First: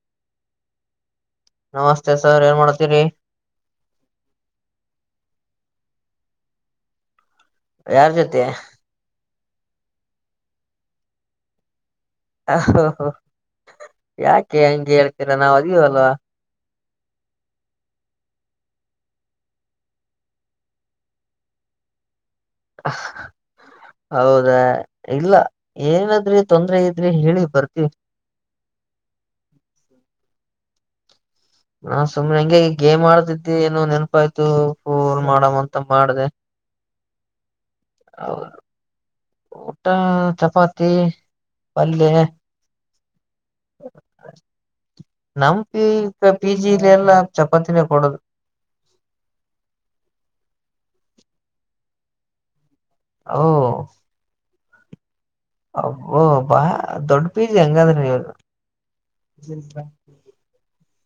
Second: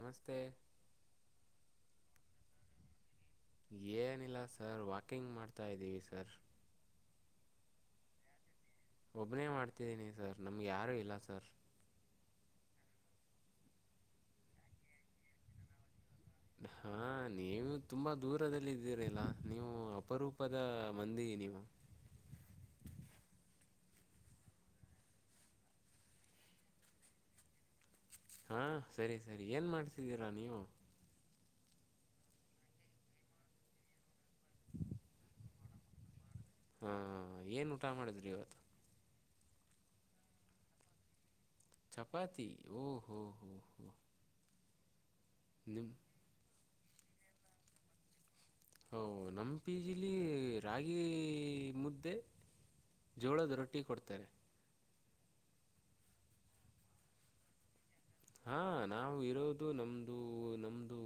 ನಮಸ್ತೆ ನಮಸ್ತೆ ಸರ್ ಏನ್ ಮಾಡ್ತೀರಿ ಏನಿಲ್ಲ ಸರ್ ವಾಕಿಂಗ್ ಮಾಡ್ತಾ ಇದ್ದೀವಿ ಸರ್ ಯಾರ್ ಜೊತೆ ಒಬ್ಬನೇ ಮಾಡ್ತಿದ್ದೀನಿ ಸರ್ ನಮ್ಗೆ ಯಾರೂ ಇಲ್ಲ ಸರ್ ಹ ಯಾಕೆ ಹಂಗೆ ಹೇಳ್ತೀರಾ ನಾವ್ ಅದೀವ್ ಅಲ್ವಾ ಹಾಂ [inaudible] ನೀವು ತುಂಬಾ ದೂರದಲ್ಲಿ ಇದ್ದೀರಿಲ್ಲ ನೀವು ಅಪರೂಪದ ಮಂದಿ ನೀವು. [unintelligible] ಹೌದಾ ಇಲ್ಲ ಏನಾದ್ರಿ ತೊಂದ್ರ ಇದ್ರಿ ಹೇಳಿ ಬರ್ತೀವಿ. ಹಾ ಸರಿ ಸರಿ ಏನ್ ಮಾಡ್ತಿದ್ದೀರಾ ನೀವು. ನಾ ಸುಮ್ನೆ ಹೆಂಗಗೆ ಈ ಗೇ್ ಆಡ್ತಿದ್ದೆ ಏನೋ ನೆನಪಾಯಯ್ತು ಫೂಲ್ ಮಾಡಮ ಅಂತ ಮಾಡ್ದೇ. ಹಾ ಏನ್ ಊಟ ಮಾಡಿದ್ರಿ ಇವತ್ತು. ಊಟ ಚಪಾತಿ ಪಲ್ಯ ಚಪಾತಿ ಓಹೋ ಹೋ ಹೋ ನಿ ಎಲ್ಲ ಚಪಾತಿನೇ ಕೊಡದು. ನಂಪಿಜಿಲಿ ರಾಗಿ ಮುದ್ದೆ. ಓ ಜೋಳದ ರೊಟ್ಟಿ ಕೊಡ್ತಾರೆ. ಅಬ್ಬೋಬ ದೊಡ್ ಪಿಜಿ ಅಗದ್ರೆ. ಹಾ ನಾವು ಇರೋದು ನಮ್ದು ನಮ್ದು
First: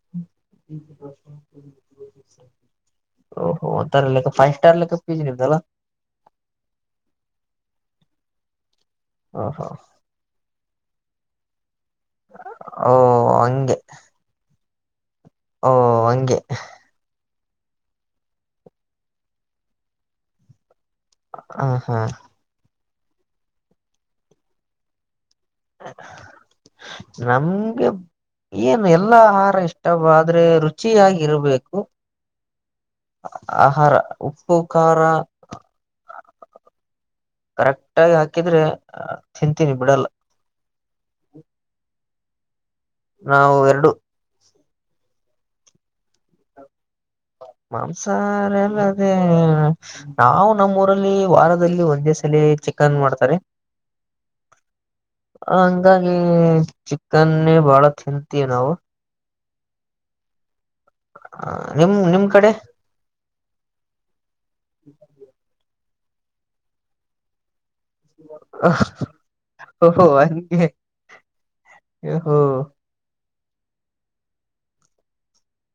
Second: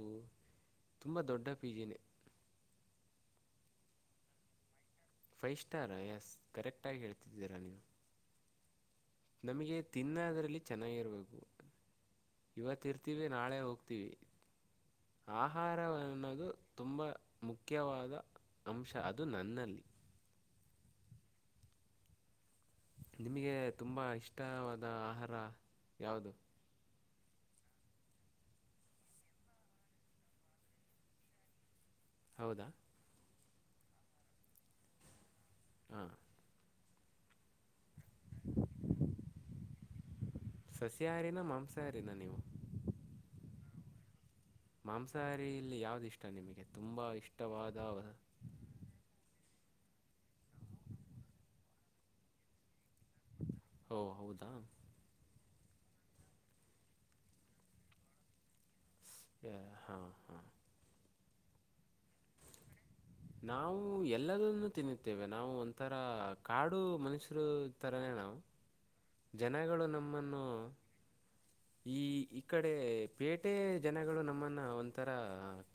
ಓಹೋ ಹೋಗ್ತಾರಾ ಫೈವ್ ಸ್ಟಾರ್ಕ್ಕೆ. ಫೈವ್ ಸ್ಟಾರ್ ಎಸ್ ಕರೆಕ್ಟಾಗಿ ಹೇಳ್ತಿದ್ದೀರಾ ನೀವು. ಓಹೋ ನಮಗೆ ತಿನ್ನದರಲ್ಲಿ ಚೆನ್ನಾಗಿರಬೇಕು. ಇವತ್ ಓ ಇರ್ತೀವಿ ನಾಳೆ ಹಂಗೆ ಹೋಗ್ತೀವಿ. ಓ ಆಹಾರ ಹಂಗೆ ಅನ್ನೋದು ತುಂಬಾ ಮುಖ್ಯವಾದ ಅಂಶ ಅದು ನನ್ನಲ್ಲಿ ಹ ಹಾ ನಿಮಗೆ ತುಂಬ ಇಷ್ಟವಾದ ಆಹಾರ ಯಾವುದು ನಮ್ಗೆ ಏನು ಎಲ್ಲಾ ಆಹಾರ ಇಷ್ಟವಾದ್ರೆ ರುಚಿಯಾಗಿ ಇರ್ಬೇಕು. ಹೌದಾ ಆಹಾರ ಉಪ್ಪು ಖಾರ ಹಾ ಕರೆಕ್ಟ್ ಆಗಿ ಹಾಕಿದ್ರೆ ತಿಂತೀನಿ ಬಿಡಲ್ಲ. ಸಸ್ಯಾಹಾರಿನ ಮಾಂಸಾಹಾರಿನ ನೀವು. ನಾವು ಎರಡು ಮಾಂಸಾಹಾರಿ ಇಲ್ಲಿ ಯಾವ್ದ ಇಷ್ಟ. ನಿಮಗೆ ತುಂಬ ಇಷ್ಟವಾದ ಮಾಂಸಾಹಾರಿಯಲ್ಲಿ ಅದೇ ನಾವು ನಮ್ಮ್ ಊರಲ್ಲಿ ವಾರದಲ್ಲಿ ಒಂದೇ ಸಲಿ ಚಿ ಓ ಹೌದಾ ಹಂಗಾಗಿ ಚಿಕನ್ನೇ ಬಾಳ ತಿಂತೀವಿ ನಾವು. ಹಾ ಹಾ ಹ ನಿಮ ನಿಮ್ ಕಡೆ ನಾವು ಎಲ್ಲದನ್ನು ತಿನ್ನುತ್ತೇವೆ ನಾವು ಒಂಥರ ಕಾಡು ಮನುಷ್ಯರು. ಥರನೇ ನಾವು [unintelligible] ಜನಗಳು ಓಹೋ ನಮ್ಮನ್ನು ಹಂಗೆ ಈ ಓಹೋ ಈ ಕಡೆ ಪೇಟೆ ಜನಗಳು ನಮ್ಮನ್ನ ಒಂಥರ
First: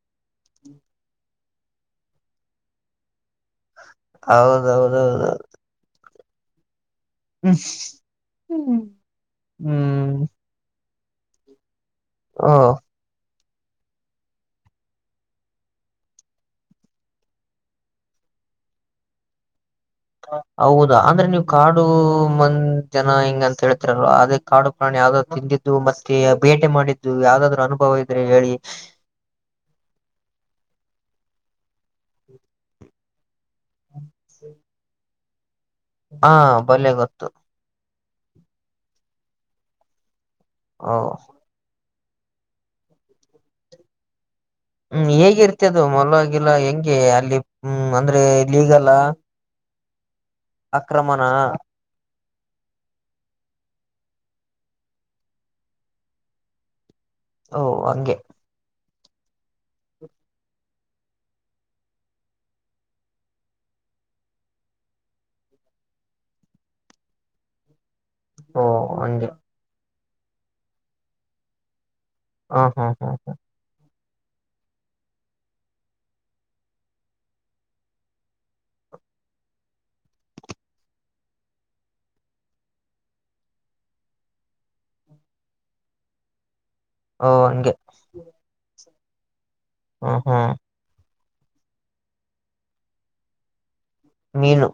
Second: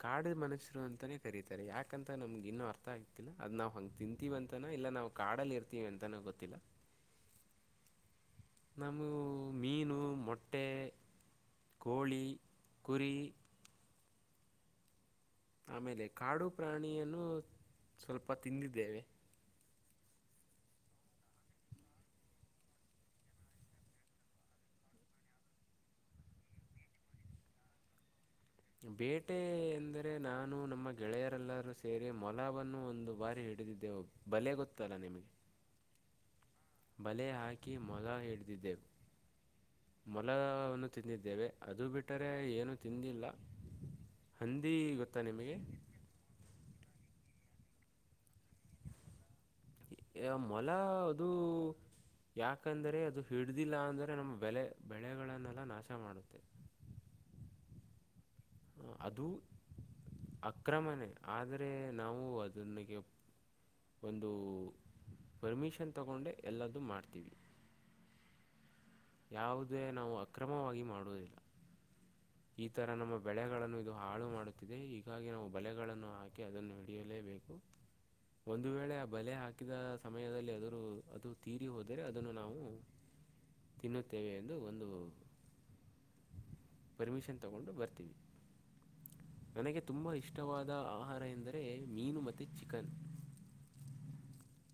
ಕಾಡಿದ ಮನಸರು ಅಂತಾನೇ ಕರತಾರೆ ಯಾಕಂತ ನಮ್ಗೆ. ಇನ್ನು ಅರ್ಥ ಆಗ್ತಿಲ್ಲ ಅದ್ ನಾವ್ ಹಂಗ್ ತಿಂತೀವಿ ಅಂತಾನ ಇಲ್ಲ ನಾ್ ಹೌದೌದೌದೌದು ಕಾಡಲ್ಲಿ ಇರ್ತಿೀವಿ ಅಂತನ ಗೊತ್ತಿಲ್ಲ. ಹ್ಮ್ ನಮು ಮೀನು ಹ್ಮ್ ಮೊಟ್ಟೆ ಕೋಳಿ ಹ ಕುರಿ ಆಮೇಲೆ ಕಾಡು ಪ್ರಾಣಿಯನ್ನು ಸ್ವಲ್ಪ ತಿಂದಿದ್ದೇವೆ. ಹೌದಾ ಅಂದ್ರೆ ನೀವು ಕಾಡು ಮಂದ ಜನ ಹೆಿಂಗ ಅಂತ ಹೇಳ್ತರಲ್ವಾ ಅದೇ ಕಾಡು ಪ್ರಾಣಿ ಯಾವ್ದಾದ್ರು ತಿಂದಿದ್ದು ಮತ್ತೆ ಬೇಟೆ ಮಾಡಿದ್ದು ಯಾವ್ದಾದ್ರು ಅನುಭವ ಇದ್ರೆ. ಹೇಳಿ ಬೇಟೆ ಎಂದರೆ ನಾನು ನಮ್ಮ ಗೆಳೆಯರೆಲ್ಲ. ಸೇರಿ ಮೊಲಬನ್ನು ಒಂದು ಬಾರಿ ಹಿಡಿದಿದ್ದೆವು ಬಲೆ ಗೊತ್ತಲ್ಲಾ ನಿಮ್ಗೆ. ಹಾ ಬಲ್ಲೆ ಗೊತ್ತು ಬಲೆ ಹಾಕಿ ಮೊಲ ಹಿಡಿದಿದ್ದೆವು ಮೊಲವನ್ನು ಓ ತಿಂದಿದ್ದೇವೆ ಅದು ಬಿಟ್ಟರೆ ಏನೂ ತಿಂದಿಲ್ಲ ಹಂದಿ ಹ್ಮ್ ಗೊತ್ತಾ ನಿಮಗೆ ಹೇಗಿರ್ತ ಅದು ಮೊಲವಾಗಿಲ್ಲ ಹೆಂಗೆ ಅಲ್ಲಿ ಹ ಅಂದ್ರೆ ಲೀಗಲ ಮೊಲ ಅದು ಯಾಕಂದರೆೆ ಅದು ಹಿಡ್ದಿಲ್ಲ ಅಂದ್ರೆ ನಮ್ಮ ಬೆಲೆ ಬೆಳೆಗಳನ್ನೆಲ್ಲ ನಾಶ ಮಾಡುತ್ತೆ ಓ ಹಂಗೆ ಅದು ಅಕ್ರಮಣೆ ಆದರೆ ನಾವು ಅದನಗೆ ಒಂದು ಪರ್ಮಿಷನ್ ತಗೊಂಡೆ ಎಲ್ಲದ್ದೂ ಮಾಡ್ತೀವಿ ಹ ಯಾವುದೇ ನಾವು ಅಕ್ರಮವಾಗಿ ಮಾಡುವುದಿಲ್ಲ ಹ ಈ ಹಾ ತರ ಹಾ ನಮ್ಮ ಹ ಬೆಳೆಗಳನ್ನು ಇ ಹಾಳು ಮಾಡುತ್ತಿದೆ ಹೀಗಾಗಿ ನಾವು ಬಲೆಗಳನ್ನು ಹಾಕಿ ಅದನ್ನು ಹಿಡಿಯಲೇಬೇಕು ಒಂದು ವೇಳೆ ಆ ಬಲೆ ಹಾಕಿದ ಸಮಯದಲ್ಲಿ ಅದರ ಅದು ತೀರಿ ಹೋದರೆ ಅದನ್ನು ನಾವು [unintelligible] ತಿನ್ನುತ್ತೇವೆ ಎಂದು ಒಂದು ಓ ಪರ್ಮಿಷನ್ ತೊಗೊಂಡು ಹಂಗೆ ಬರ್ತೀವಿ ನನಗೆ ತುಂಬ ಹ್ಮ್ ಹ್ಮ್ ಇಷ್ಟವಾದ ಆಹಾರ ಎಂದರೆ ಮೀನು ಮತ್ತು ಚಿಕನ್ ಮೀನು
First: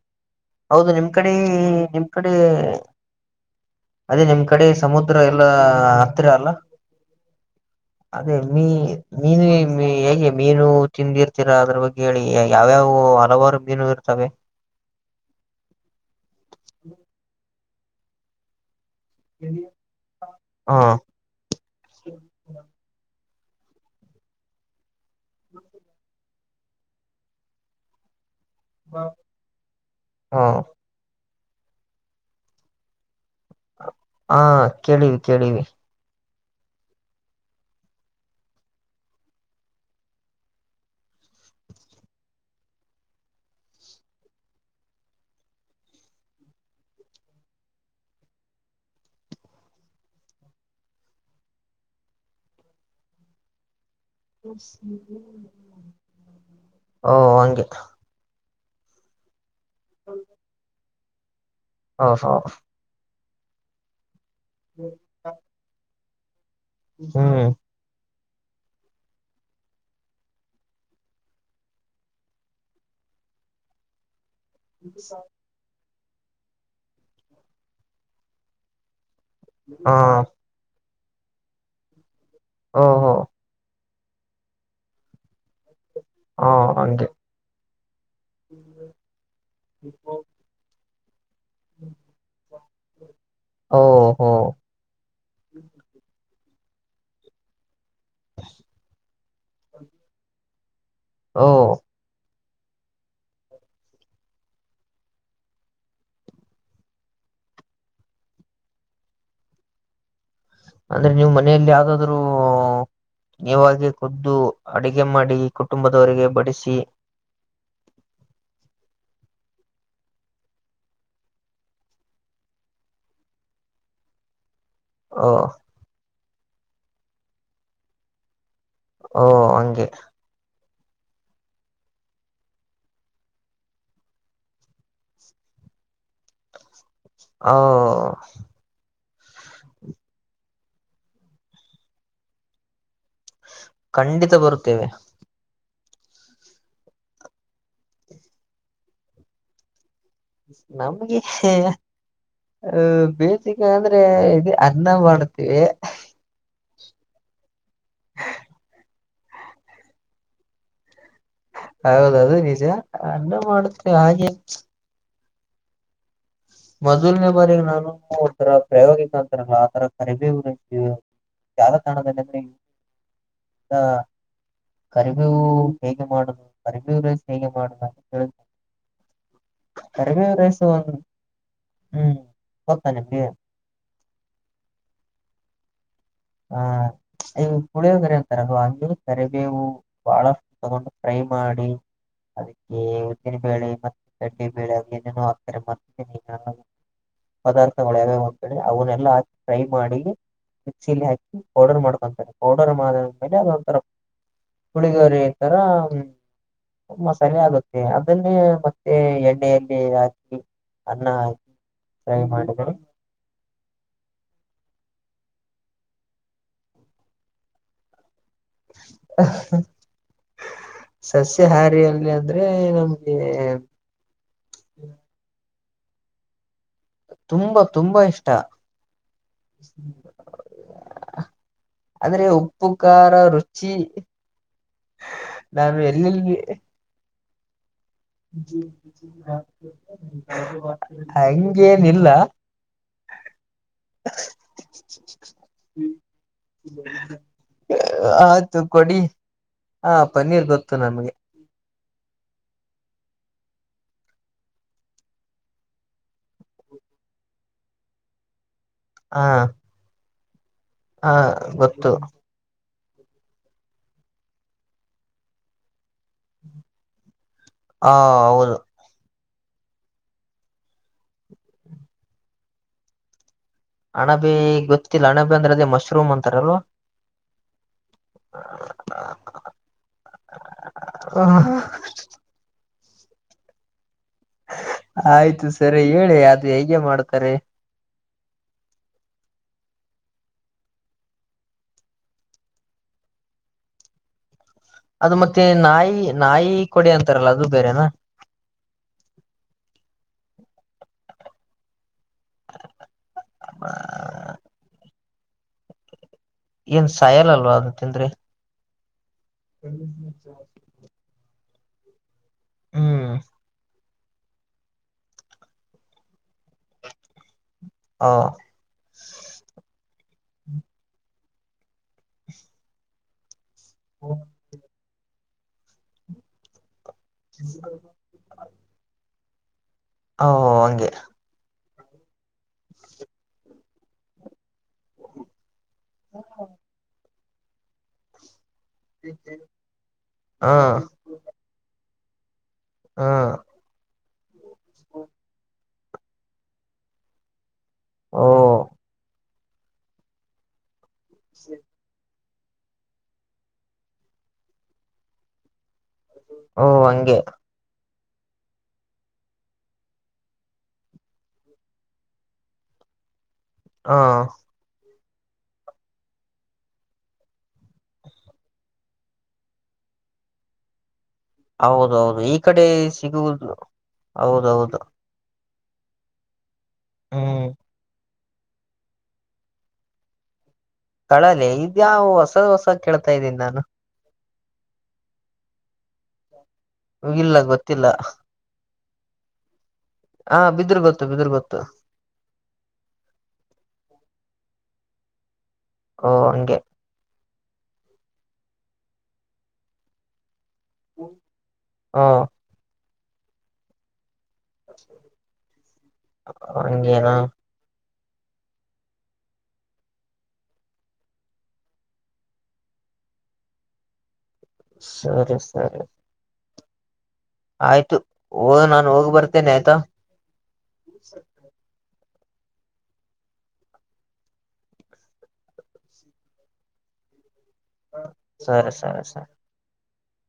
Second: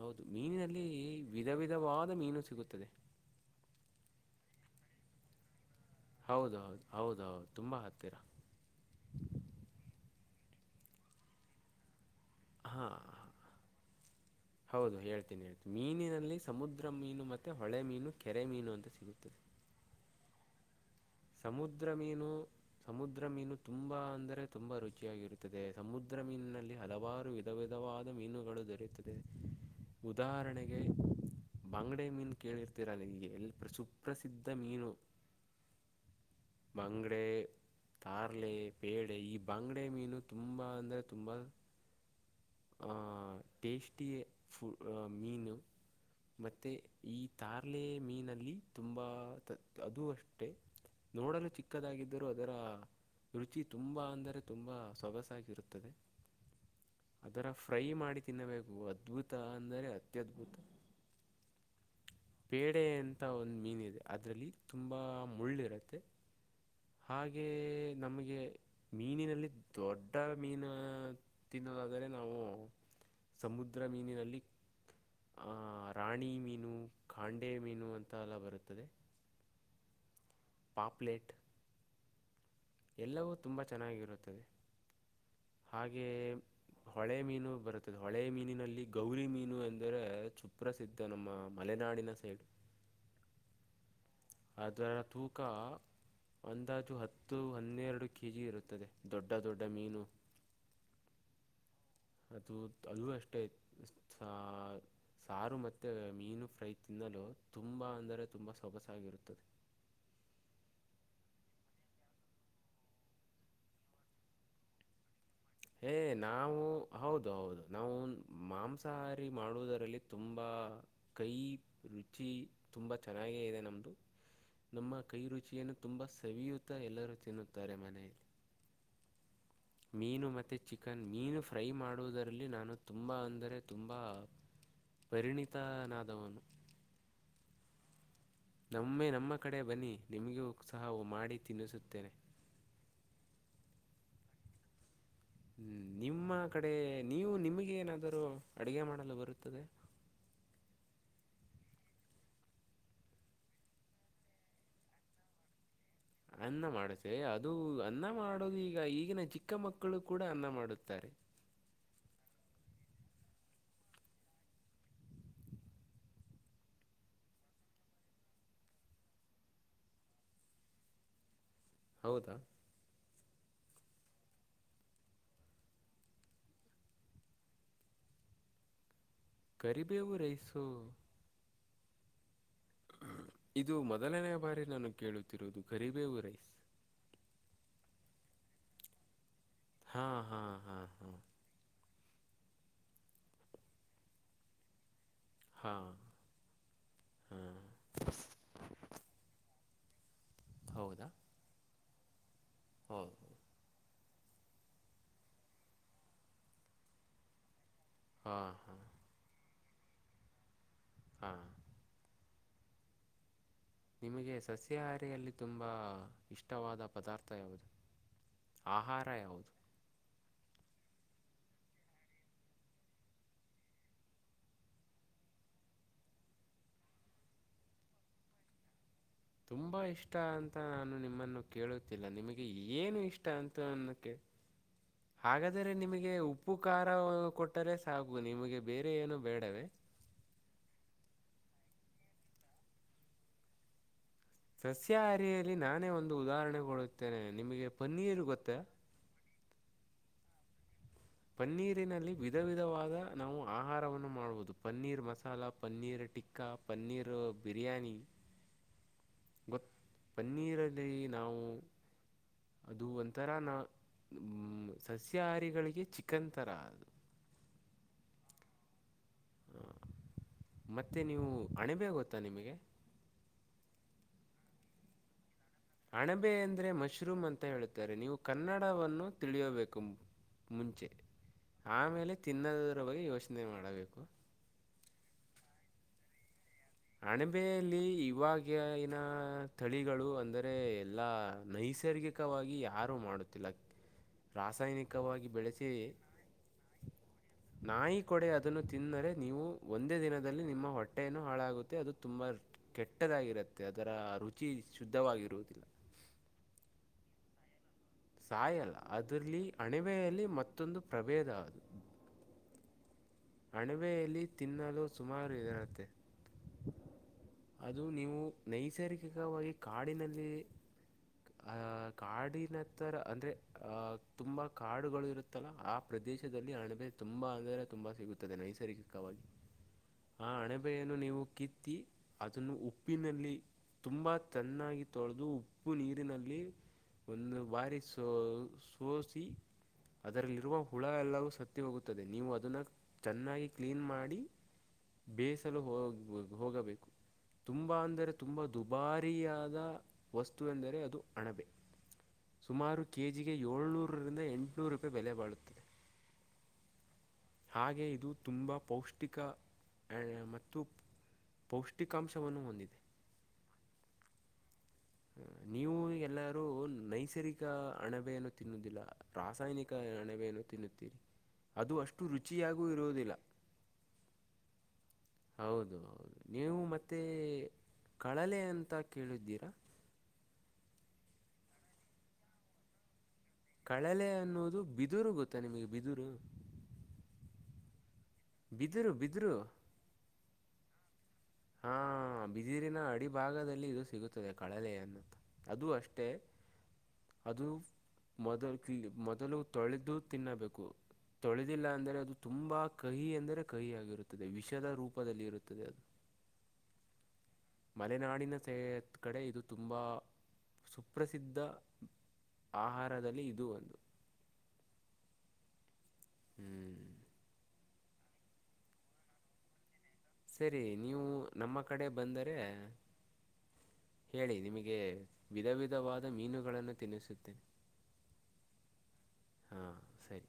ಹೌದು ಮೀನಿನಲ್ಲಿ ಹೌದು ನಿಮ್ ಕಡೆ ವಿಧ ನಿಮ್ ವಿಧವಾದ ಕಡೆ ಮೀನು ಸಿಗುತ್ತದೆ ಅದೇ ನಿಮ್ ಕಡೆ ಸಮುದ್ರ ಎಲ್ಲಾ ಹತ್ರಿ ಅಲ್ಲ ಹೌದು ಹೌದು ಹೌದು ಹೌದು ತುಂಬ ಹತ್ತಿರ ಅದೇ ಮ ಮನು ಹೇ [inaudible] ಮೀನು ತಿಂದಿರ್ತೀರಾ ಅದ್ರ ಬಗ್ಗೆ ಹೇಳಿ ಯಾವ್ಯಾವ ಹಾಂ ಹಲವಾರು ಮೀನು ಇರ್ತವೆ ಹೌದು ಹೇಳ್ತೀನಿ ಹೇಳ್ತಿ ಮೀನಿನಲ್ಲಿ ಸಮುದ್ರ ಮೀನು ಮತ್ತೆ ಹೊಳೆ ಮೀನು ಕೆರೆ ಮೀನು ಅಂತ ಸಿ ಹಾ ಸಮುದ್ರ ಮೀನು ಸಮುದ್ರ ಮೀನು ತುಂಬಾ ಅಂದ್ರೆ ತುಂಬಾ ರುಚಿ ಿಯಾಗಿರುತ್ತದೆ ಸಮುದ್ರ ಮೀನಿನಲ್ಲಿ ಹಲವಾರು ವಿಧ ವಿಧವಾದ ಮೀನು ದೊರೆಯುತ್ತದೆ ಹ ಉದಾಹರಣೆಗೆ ಬಂಗಡೆ ಮೀನ್ ಕೇಳಿರ್ತೀರಾ ನಗೆ ಹಾ ಕೇಳಿವ ಕೇಳಿವ ಮಂಗಡೆೆ ತಾರ್ಲೆ ಪೇಡೆೆ ಈ ಬಂಗ್ಡೆ ಮೀನು ತುಂಬಾ ಅಂದ್ರೆ ತುಂಬಾ ಆಹ ಟೇಸ್ಿ ಮೀನು ಮತ್ತೆ ಈ ತಾರ್ಲೆ ಮೀನಲ್ಲಿ ತುಂಬಾ ಅದುೂ ಅಷ್ಟ ನೋಡಲು ಚಿಕ್ಕದಾಗಿದ್ದರೂ ಅದರ ರುಚಿ ತುಂಬ ಅಂದರೆ ತುಂಬ ಸೊಗಸಾಗಿರುತ್ತದೆ ಓ ಅದರ ಹಂಗೆ ಫ್ರೈ ಮಾಡಿ ತಿನ್ನಬೇಕು ಅದ್ಭುತ ಅಂದರೆ ಅತ್ಯದ್ಭುತ ಹಾ ಹಾ ಇಂತ ಒಂದು್ ಮೀನ್ ಇದೆ ಅದ್ರಲ್ಲಿ ತುಂಬಾ ಮುಳ್ಳು ಇರುತ್ತೆ ಹಾಗೆ ಹ್ಮ್ ನಮ್ಗೆ ಹಗೆ ಮೀನಿನಲ್ಲಿ ದೊಡ್ಡ ಮೀನು ತಿನ್ನೋದಾದರೆ ನಾವು ಸಮುದ್ರ ಮೀನಿನಲ್ಲಿ ಇು ಸರ್ ರಾಣಿ ಮೀನು ಖಾಂಡೆ ಮೀನು ಅಂತ ಎಲ್ಲ ಬರುತ್ತದೆ ಹಾ ಪಾಪ್ಲೆೇಟ್ ಓಹೋ ಎಲ್ಲವೂ ತುಂಬ ಚೆನ್ನಾಗಿರುತ್ತದೆ ಹಾಗೆಯ ಹಾ ಹಂಗೆ ಹೊಳೆ ಮೀನು ಬರುತ್ತದೆ ಹೊಳೆ ಮೀನಿನಲ್ಲಿ ಗೌರಿ ಮೀನು ಎಂದರೆ ಚುಪ್ರಸ್ ಸಿದ್ಧ ನಮ್ಮ ಮಲೆನಾಡಿನ ಸೈಡ್ ಓಹೋ ಅದಾರ ತೂಕ ಅಂದಾಜು ಹತ್ತು ಹನ್ನೆರಡು ಕೆಜಿ ಇರುತ್ತದೆ ದೊಡ್ಡ ದೊಡ್ಡ ಮೀನು ಹಓ ಅದು ಅಲ್ಲೂ ಅಷ್ಟೆ ಸ ಸಾರು ಮತ್ತುತ್ತೆ ಮೀನು ಫ್ರೈ ತಿನ್ನಲು ತುಂಬಾ ಅಂದರೆ ತುಂಬ ಸೊಬಸಾಗಿರುತ್ತದೆ [inaudible] ಅಂದ್ರೆ ನೀವು ಮನೆಯಲ್ಲಿ ಯಾವ್ದಾದ್ರು ನೀವಾಗೆ ುದ್ದು ಅಡಗೆ ಮಾಡಿ ಹೇ ಕುಟುಂಬದವರಿಗೆ ನಾವು ಬಡಿಸಿ ಹೌದು ಹೌದು ನಾವು ಮಾಂಸ ಸಾರಿ ಮಾಡುವುದರಲ್ಲಿ ತುಂಬಾ ಕೈ ರುಚಿ ತುಂಬಾ ಚೆನ್ನಾಗೇ ಇದೆ ನಮ್ದ [inaudible] ನಮ್ಮ ಓ ಕೈರುಚಿಯನ್ನು ತುಂಬಾ ಸವಿಯುತ ಎಲ್ಲರೂ ತಿನ್ನುತ್ತಾರೆ ಮನೆಯಲ್ಲಿ ಹ ಮೀನು ಮತ್ತೆ ಚಿಕನ್ ಮೀನು ಫ್ರೈ ಮಾಡುವುದರಲ್ಲಿ ನಾನು ತುಂಬಾ ಅಂದರೆ ತುಂಬಾ ಪರಿಣಿತನಾದವನು ಹಓ ನಮ್ಮೆ ನಮ್ಮ ಕಡೆ ಬನ್ನಿ ನಿಮಗೂ ಸಹ ಮಾಡಿ ತಿನ್ನಿಸುತ್ತೇನೆ ಖಂಡಿತ ಬರುತ್ತೇವೆ ನಿಮ್ಮ ಕಡೆ ನೀವು ನಿಮಗೆ ಏನಾದರೂ ಅಡಗೆ ಮಾಡಲು ಬರುತ್ತದೆ ನಮಗೆ ಅಹ ಬೇಸಿಕ ಅಂದ್ರೆ ಇದು ಅನ್ನ ಮಾಡತೀವಿ ಅನ್ನ ಮಾಡಸೆ ಅದು ಅನ್ನ ಮಾಡೋದು ಈಗ ಈಗಿನ ಚಿಕ್ಕ ಮಕ್ಕಳು ಕೂಡ ಅನ್ನ ಮಾಡುತ್ತಾರೆ ಹೌದದು ನಿಜ ಅನ್ನ ಮಾಡುತ್ತೆ ಹಾಗೆ ಮೊದಲನೇ ಬಾರಿಗೆ ನಾನು ಒಥರ ಪ್ರಯೋಗಿಕ ಅಂತಾರಲ್ಲ ಆತರ ಕರಿಬಿ ಉ್ತವಿ ಹೌದಾ ಜಾಲತಾಣದಿ ಆ ಕರಿವ್ಯವು ಹೇಗೆ ಮಾಡುದು ಕರಿವ್ಯೂ ರಸ್ ಹೇಗೆ ಮಾಡುದ ಅಂತ ಹೇಳತಾರೆ ಕರಿಬೇವು ರೈಸು ಹ್ಮ್ ತ್ತ ನಿಗೆ ಮೊದಲನ ಬಾರಿ ನಾನು ಕೇಳುತ್ತಿರುವುದು ಗರೀ ಹ ಅ ಪುಳಿಯೋಗ್ರಾ ಅಂತರಲ್ಲ ಹಂಗಿರುತ್ತೆ ಬೇವು ಹಾ ಬಹಳಷ್ಟ ಹಾ ಹಾ ತಗೊಂಡು ಹಾ ಫ್ರೈ ಮಾಡಿ ಅದಕ್ಕೆ ಉದ್ದಿನ ಬೇಳೆ ಮತ್ತೆ ಕಡ್ಡಿ ಬೇಳೆ ಹಾತಾರೆ ಹಾ ಹಾ ಪದಾರ್ಥಗಳ ಯಾವ ಹೋಗ್ತೇಡಿ ಅವನ್ನೆಲ್ಲಾ ಹಾಕಿ ಟ್ರೈ ಮಾಡಿ ಮಿಕ್ಸಿಲಿ ಹೌದಾ ಹಾಕಿ ಪೌಡರ್ ಮಾಡ್ಕೊತಾರೆ ಪೌಡರ್ ಮಾಡ ಹೌದು ಮೇಲೆ ಅದೊಂಥರ ಹುಳಿದವರೆ ತರ ಮಸಾಲೆ ಆಗುತ್ತೆ ಮ ಅದನ್ನೇ ಹಾ ಹಾ ಮತ್ತೆ ಎಣ್ಣೆಯಲ್ಲಿ ಹಾಕಿ ಅನ್ನ ಹಾ ಹಾಕಿ ಸಾಗಿ ಮಾಡಿದರಿ ನಿಮಗೆ ಸಸ್ಯಾಹಾರಿಯಲ್ಲಿ ತುಂಬ ಇಷ್ಟವಾದ ಪದಾರ್ಥ ಯಾವುದು ಆಹಾರ ಯಾವುದು ಸಸ್ಯಹಾರಿಯಲ್ಲಿ ಅಂದ್ರೆ ನಮ್ಗೆ ತುಂಬಾ ತುಂಬಾ ಇಷ್ಟ ತುಂಬಾ ಇಷ್ಟ ಅಂತ ನಾನು ನಿಮ್ಮನ್ನು ಕೇಳುತ್ತಿಲ್ಲ ಆದ್ರೆ ನಿಮಗೆ ಉಪ್ಪು ಏನು ಖಾರ ಇಷ್ಟ ಅಂತ ರುಚಿ ನನ್ನ ಹಾಗಾದ್ರೆ ನಾನು ನಿಮಗೆ ಎಲ್ಲೆಲ್ಲಿ ಉಪ್ಪು ಖಾರ ಕೊಟ್ಟರೆ ಸಾಕು ನಿಮಗೆ ಬೇರೆ ಏನು ಬೇಡವೇ [inaudible] ಹಂಗೇನಿಲ್ಲ ಸಸ್ಯಾಹಾರಿಯಲ್ಲಿ ನಾನೇ ಒಂದು ಉದಾಹರಣೆ ಕೊಡುತ್ತೇನೆ ನಿಮಗೆ ಪನ್ನೀರು ಗೊತ್ತ ಆಯ್ತು ಕೊಡಿ ಹಾ ಪನ್ನೀರ್ ಗೊತ್ತು ನಮ್ಗೆ ಪನ್ನೀರಿನಲ್ಲಿ ವಿಧ ವಿಧವಾದ ನಾವು ಆಹಾರವನ್ನು ಮಾಡಬಹುದು ಪನ್ನೀರ್ ಮಸಾಲಾ ಪನ್ನೀರ್ ಟಕ್ಕಾ ಪನ್ನೀರು ಬಿರಿಯಾನಿ ಹಾ ಪನ್ನೀರ ಹಾ ಗೊತ್ತು ಅದು ಒಂಂತರ ನ ಸಸ್ಯಹಾರಿಗಳಿಗೆ ಚ ಚಿಕ್ಕಂತರದು ಹ ಹೌದು ಹ ಮತ್ತೆ ನೀವು ಅಣೆಬೇ ಗೊತ್ತಾ ನಿಮಗೆ ಹಣಂಬೆ ಗೊತ್ತಿಲ್ಲ ಹಣ ಅಣಬೆ ಎಂದ್ರೆ ಮಶ್ರೂಮ್ ಅಂತ ಹೇಳುತ್ತಾರೆ ನೀವು ಕನ್ನಡವನ್ನು ತಿಳಿಯಬೇಕೆಂಬ ಮುಂಚೆ ಆಮೇಲೆ ತಿನ್ನೋದರ ಬಗ್ಗೆ ಯೋಚನೆ ಮಾಡಬೇಕು ಆಯ್ತು ಸರಿ ಹೇಳಿ ಅ ಅಣಬೆಯಲ್ಲಿ ಇವಾಗ ಇನ ಸ್ಥಳಿಗಳು ಅಂದರೆ ಎಲ್ಲಾ ನೈಸರ್ಗಿಕವಾಗಿ ಯಾರು ಮಾಡುತ್ತಿಲ್ಲ ಅದು ರಾಸಾಯನಿಕವಾಗಿ ಮತ್ತೆ ಬೆಳೆಸಿ ನಾಯಿ ನಾಯಿ ಕೊಡಿ ಅಂತಾರಲ್ಲ ಅದು ಬೇರೆನಾ ನಾಯಿ ಕೊಡೆ ಅದನ್ನು ತಿನ್ನರೆ ನೀ ನೀವು ಒಂದೇ ದಿನದ ನಿಮ್ಮ ಹೊಟ್ಟೆನ್ನು ಹಾಳಾಗುತ್ತೆ ಅದು ತುಂಬಾ ಕೆಟ್ಟದಾಗಿರುತ್ತೆ ಅದರ ರುಚಿ ಶುದ ಸ್ಧವಾಗಿರುವುದಿಲ್ಲ ಏನ್ ಸಾಯಲ್ಲಲ್ವಾ ಅದು ತಿಂದ್ರೆ ಸಾಯಲ್ಲ ಅದ್ರಲ್ಲಿ ಅಣಿವೆಯಲ್ಲಿ ಮತ್ತೊಂದು ಪ್ರಭೇದ ಅದು ಹ್ಮ್ ಅಣಬೆಯಲ್ಲಿ ತಿನ್ನಲು ಸುಮಾರು ಎರಂತೆೆ ಅದು ಓ ನೀವು ನೈಸರ್ಗಿಕವಾಗಿ ಕಾಡಿನಲ್ಲಿ ಅಹ ಕಾಡಿನತ್ತರ ಅಂದ್ರೆ ಅಹ ತುಂಬಾ ಕಾಡುಗಳು ಇರುತ್ತ ಮತ್ತಲ ಆ ಪ್ರದೇಶದಲ್ಲಿ ಅಣಬೆ ತುಂಬಾ ಅಂದರೆ ತುಂಬಾ ಸಿಗುತ್ತದೆ ನೈಸರ್ಗಿಕವಾಗಿ ಆ ಓ ಹಂಗೆ ಅಣೆಬೆಯನ್ನು ನೀವು ಕಿತ್ತಿ ಅದನ್ನು ಉಪ್ಪಿನಲ್ಲಿ ತುಂಬಾ ತನ್ನಾಗಿ ತೊಳೆದು ಉಪ್ಪು ನೀರಿನಲ್ಲಿ ಒಂದು ಬಾರಿ ಸ ಸೋಸಿ ಹಾ ಅದರಲ್ಲಿರುವ ಹುಳ ಎಲ್ಲವೂ ಸತ್ಯ ಹೋಗುತ್ತದೆ ನೀವು ಅದನ್ನ ಹಾ ಚೆನ್ನಾಗಿ ಕ್ಲೀನ್ ಮಾಡಿ ಬೇಯಿಸಲು ಹೋಗ ಹೋಗಬೇಕು ತುಂಬ ಅಂದರೆ ಓ ತುಂಬ ದುಬಾರಿಯಾದ ವಸ್ತು ಎಂದರೆ ಅದು ಅಣಬೆ [inaudible] ಸುಮಾರು ಕೆಜಿಗೆ ಏಳ್ನೂರ ರಿಂದ ಎಂಟುನೂರು ರೂಪಾಯಿ ಬೆಲೆ ಬಾಳುತ್ತದೆ ಓ ಹಂಗೆ ಹಾಗೆ ಇದು ತುಂಬಾ ಪೌಷ್ಟಿಕ ಮತ್ತು ಪೌಷ್ಟಿಕಾಂಶವನ್ನು ಹೊಂದಿದೆ ಹಾ ನೀವು ಎಲ್ಲಾರೂ ನೈಸರ್ಗಿಕ ಅಣಬೆಯನ್ನು ತಿನ್ನುವುದಿಲ್ಲ ರಾಸಾಯನಿಕ ಅಣಬೆಯನ್ನು ತಿನ್ನುತ್ತೀರಿ ಅದು ಅಷ್ಟು ಹೌದೌದು ಈ ರುಚಿಯಾಗೂ ಕಡೆ ಇರುವುದಿಲ್ಲ ಸಿಗುವುದು ಹೌದೌದು ಹೌದು ಹೌದು ನೀವು ಮತ್ತೆ ಹ್ಮ್ ಕಳಲೆ ಅಂತ ಕೇಳಿದ್ದೀರಾ ಕಳಲೆ ಇದ್ಯಾಾವ ಹೊಸದ್ ಹೊಸ ಕೆೇಳ ಕಳಲೆ ಅನ್ನೋದು ಬಿದಿರು ಗೊತ್ತಾ ನಿಮಗೆ ಬಿದುರು ಹೋಗಿಲ್ಲ ಗೊತ್ತಿಲ್ಲ ಬಿದಿರು ಬಿದರು ಹ ಬಿದ್ರ ಗೊತ್ತು ಬಿದ್ರ ಗೊತ್ತು ಹಾ ಬಿದಿರಿನ ಅಡಿ ಭಾಗದಲ್ಲಿ ಇದು ಸಿಗುತ್ತದೆ ಕಳಲೆ ಅನ್ನಂತ ಅದು ಅಷ್ಟೇ ಓ ಹಂಗೆ ಅದು ಮೊದಲು ಮೊದಲು ತೊಳೆದು ತಿನ್ನಬೇಕು ತೊಳೆದಿಲ್ಲ ಹ ಅಂದ್ರರೆ ಅದು ತುಂಬಾ ಕಹಿ ಅಂದರೆ ಕಹಿ ಆಗಿರುತ್ತೆ ವಿಷದ ರೂಪದಲ್ಲಿ ಇರುತ್ತದೆ ಅದು ಅಂಗೇದಾ ಮಲೆನಾಡಿನ ಸ ಕಡೆ ಇದು ತುಂಬಾ ಸುಪ್ರಸಿದ್ಧ ಆಹಾರದಲ್ಲಿ ಇದು ಒಂದು ಸರಿ ಸರಿ ಹ್ಮ್ ಆಯ್ತು ಹೋಗ ನಾನು ಹೋಗಿ ಬರ್ತೇನೆ ಆಯ್ತಾ ಸರಿ ನೀವು ನಮ್ಮ ಕಡೆ ಬಂದರೆ ಹೇಳಿ ನಿಮಗೆ ವಿಧ ವಿಧವಾದ ಮೀನುಗಳನ್ನು ತಿನ್ನಿಸುತ್ತೆ ಸರಿ ಸರಿ ಸರಿ ಹಾ ಸರಿ